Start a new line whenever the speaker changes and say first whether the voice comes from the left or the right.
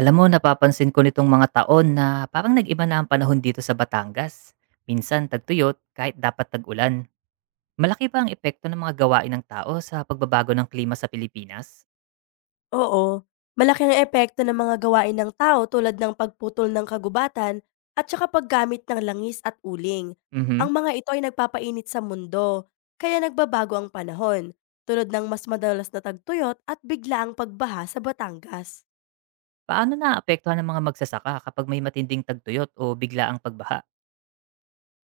right: Alam mo, napapansin ko nitong mga taon na parang nag-iba na ang panahon dito sa Batangas. Minsan tagtuyot kahit dapat tag-ulan. Malaki ba ang epekto ng mga gawain ng tao sa pagbabago ng klima sa Pilipinas?
left: Oo, malaki ang epekto ng mga gawain ng tao tulad ng pagputol ng kagubatan at saka paggamit ng langis at uling.
right: Mhm.
left: Ang mga ito ay nagpapainit sa mundo, kaya nagbabago ang panahon, tulad ng mas madalas na tagtuyot at biglaang pagbaha sa Batangas.
right: Paano naaapektuhan ng mga magsasaka kapag may matinding tagtuyot o bigla ang pagbaha?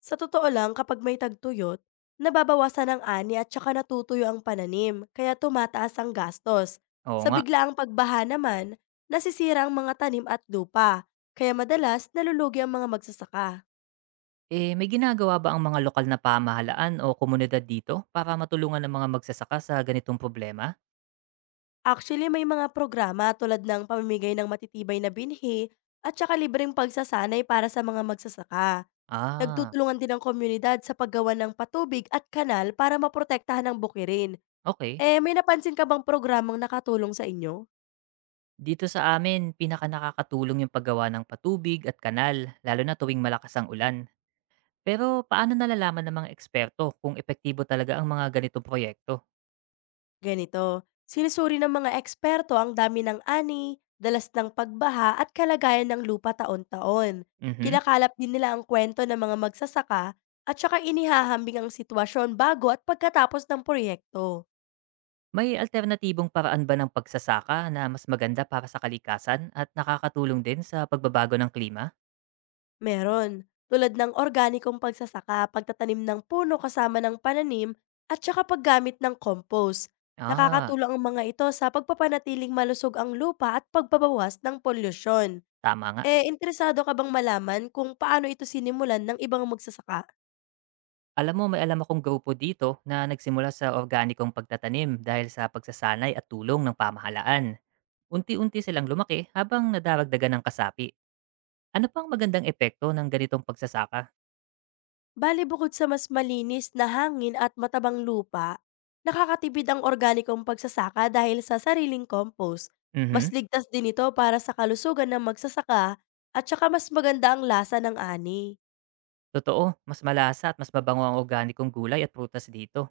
left: Sa totoo lang, kapag may tagtuyot, nababawasan ang ani at saka natutuyo ang pananim, kaya tumataas ang gastos.
right: Oo
left: Sa
right: nga.
left: biglaang pagbaha naman, nasisira ang mga tanim at lupa, kaya madalas nalulugi ang mga magsasaka.
right: Eh, may ginagawa ba ang mga lokal na pamahalaan o komunidad dito para matulungan ng mga magsasaka sa ganitong problema?
left: Actually, may mga programa tulad ng pamimigay ng matitibay na binhi at saka libreng pagsasanay para sa mga magsasaka.
right: Ah,
left: Nagtutulungan din ang komunidad sa paggawa ng patubig at kanal para maprotektahan ang bukirin.
right: okay.
left: Eh, may napansin ka bang programang nakatulong sa inyo?
right: Dito sa amin, pinaka nakakatulong yung paggawa ng patubig at kanal, lalo na tuwing malakas ang ulan. Pero paano nalalaman ng mga eksperto kung epektibo talaga ang mga ganitong proyekto?
left: Ganito, sinusuri ng mga eksperto ang dami ng ani, dalas ng pagbaha at kalagayan ng lupa taon-taon.
right: Mhm.
left: Kinakalap din nila ang kwento ng mga magsasaka at saka inihahambing ang sitwasyon bago at pagkatapos ng proyekto.
right: May alternatibong paraan ba ng pagsasaka na mas maganda para sa kalikasan at nakakatulong din sa pagbabago ng klima?
left: Meron, tulad ng organikong pagsasaka, pagtatanim ng puno kasama ng pananim at saka paggamit ng compost.
right: Ah,
left: Nakakatulong ang mga ito sa pagpapanatiling malusog ang lupa at pagbabawas ng polusyon.
right: tama nga.
left: Eh, interesado ka bang malaman kung paano ito sinimulan ng ibang magsasaka?
right: Alam mo, may alam akong grupo dito na nagsimula sa organikong pagtatanim dahil sa pagsasanay at tulong ng pamahalaan. Unti-unti silang lumaki habang nadaragdagan ng kasapi. Ano pang magandang epekto ng ganitong pagsasaka?
left: Bale bukod sa mas malinis na hangin at matabang lupa, nakakatipid ang organikong pagsasaka dahil sa sariling compost. Mas
right: Mhm.
left: ligtas din ito para sa kalusugan ng magsasaka at saka mas maganda ang lasa ng ani.
right: Totoo, mas malasa at mas mabango ang organikong gulay at prutas dito.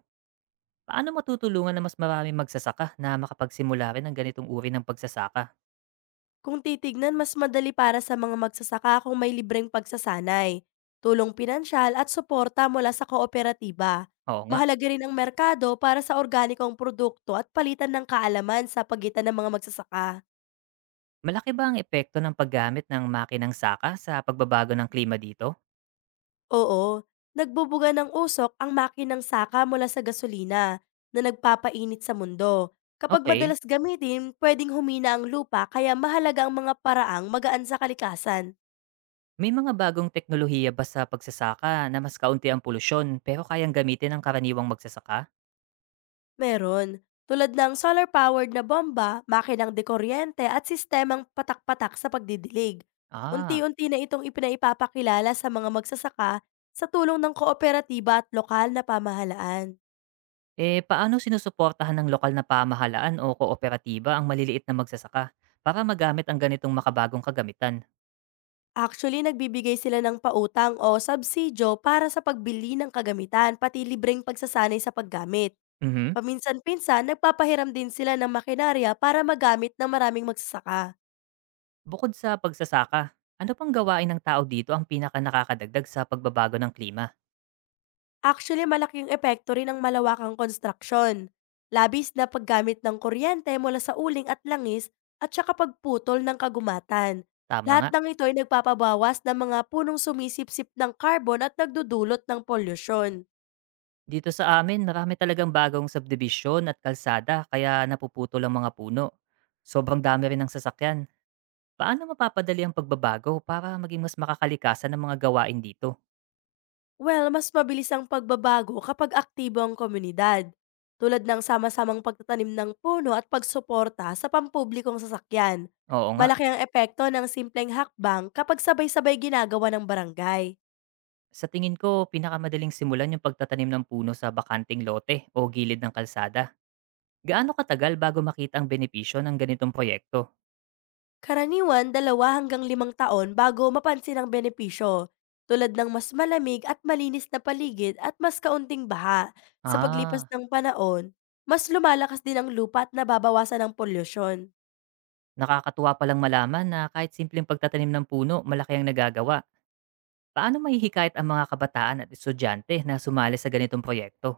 right: Paano matutulungan na mas maraming magsasaka na makapagsimula rin ng ganitong uri ng pagsasaka?
left: Kung titignan, mas madali para sa mga magsasaka kung may libreng pagsasanay, tulong pinansyal at suporta mula sa kooperatiba.
right: Oo nga.
left: Mahalaga rin ang merkado para sa organikong produkto at palitan ng kaalaman sa pagitan ng mga magsasaka.
right: Malaki ba ang epekto ng paggamit ng makinang saka sa pagbabago ng klima dito?
left: Oo, nagbubuga ng usok ang makinang saka mula sa gasolina na nagpapainit sa mundo. Kapag
right: Okay.
left: madalas gamitin, pwedeng humina ang lupa kaya mahalaga ang mga paraang magaan sa kalikasan.
right: May mga bagong teknolohiya ba sa pagsasaka na mas kaunti ang polusyon pero kayang gamitin ng karaniwang magsasaka?
left: Meron, tulad ng solar-powered na bomba, makinang dekuryente at sistemang patak-patak sa pagdidilig.
right: Ah.
left: Unti-unti na itong ipinaipapakilala sa mga magsasaka sa tulong ng kooperatiba at lokal na pamahalaan.
right: Eh, paano sinusuportahan ng lokal na pamahalaan o kooperatiba ang maliliit na magsasaka para magamit ang ganitong makabagong kagamitan?
left: Actually, nagbibigay sila ng pautang o subsidyo para sa pagbili ng kagamitan pati libreng pagsasanay sa paggamit.
right: Mhm.
left: Paminsan-pinsan, nagpapahiram din sila ng makinarya para magamit ng maraming magsasaka.
right: Bukod sa pagsasaka, ano pang gawain ng tao dito ang pinaka nakakadagdag sa pagbabago ng klima?
left: Actually, malaking epekto rin ang malawakang konstruksyon, labis na paggamit ng kuryente mula sa uling at langis at saka pagputol ng kagumatan.
right: Tama
left: Lahat
right: nga.
left: ng ito ay nagpapabawas ng mga punong sumisipsip ng carbon at nagdudulot ng polusyon.
right: Dito sa amin, marami talagang bagong subdivision at kalsada kaya napuputol ang mga puno. Sobrang dami rin ng sasakyan. Paano mapapadali ang pagbabago para maging mas makakalikasan ng mga gawain dito?
left: Well, mas mabilis ang pagbabago kapag aktibo ang komunidad, tulad ng sama-samang pagtatanim ng puno at pagsuporta sa pampublikong sasakyan.
right: Oo nga.
left: Malaki ang epekto ng simpleng hakbang kapag sabay-sabay ginagawa ng barangay.
right: Sa tingin ko, pinakamadaling simulan yung pagtatanim ng puno sa bakanting lote o gilid ng kalsada. Gaano katagal bago makita ang benepisyo ng ganitong proyekto?
left: Karaniwan 2 hanggang 5 taon bago mapansin ang benepisyo, tulad ng mas malamig at malinis na paligid at mas kaunting baha. Sa paglipas
right: Ah,
left: ng panahon, mas lumalakas din ang lupa at nababawasan ang polusyon.
right: nakakatuwa palang malaman na kahit simpleng pagtatanim ng puno, malaki ang nagagawa. Paano maihikayat ang mga kabataan at estudyante na sumali sa ganitong proyekto?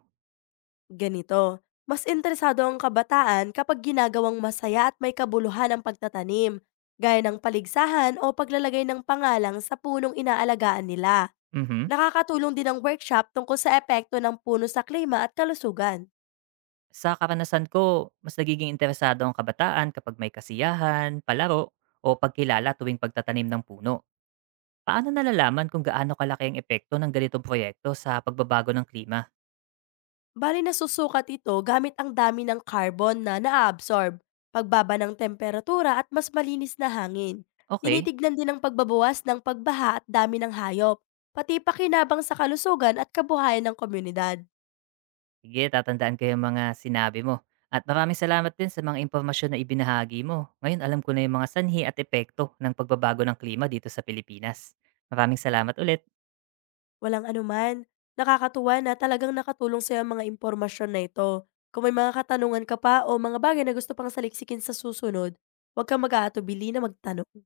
left: Ganito, mas interesado ang kabataan kapag ginagawang masaya at may kabuluhan ang pagtatanim, gaya ng paligsahan o paglalagay ng pangalang sa punong inaalagaan nila.
right: Mhm.
left: Nakakatulong din ang workshop tungkol sa epekto ng puno sa klima at kalusugan.
right: Sa karanasan ko, mas nagiging interesado ang kabataan kapag may kasiyahan, palaro, o pagkilala tuwing pagtatanim ng puno. Paano nalalaman kung gaano kalaki ang epekto ng ganitong proyekto sa pagbabago ng klima?
left: Bale nasusukat ito gamit ang dami ng carbon na naaabsorb, pagbaba ng temperatura at mas malinis na hangin.
right: Okay,
left: Tinitignan din ang pagbabawas ng pagbaha at dami ng hayop, pati pakinabang sa kalusugan at kabuhayan ng komunidad.
right: sige, tatandaan ko yung mga sinabi mo. At maraming salamat din sa mga impormasyon na ibinahagi mo. Ngayon alam ko na yung mga sanhi at epekto ng pagbabago ng klima dito sa Pilipinas. Maraming salamat ulit.
left: Walang anuman, nakakatuwa na talagang nakatulong sa ang mga impormasyon na ito. Kung may mga katanungan ka pa o mga bagay na gusto pang saliksikin sa susunod, huwag kang mag-aatubili na magtanong.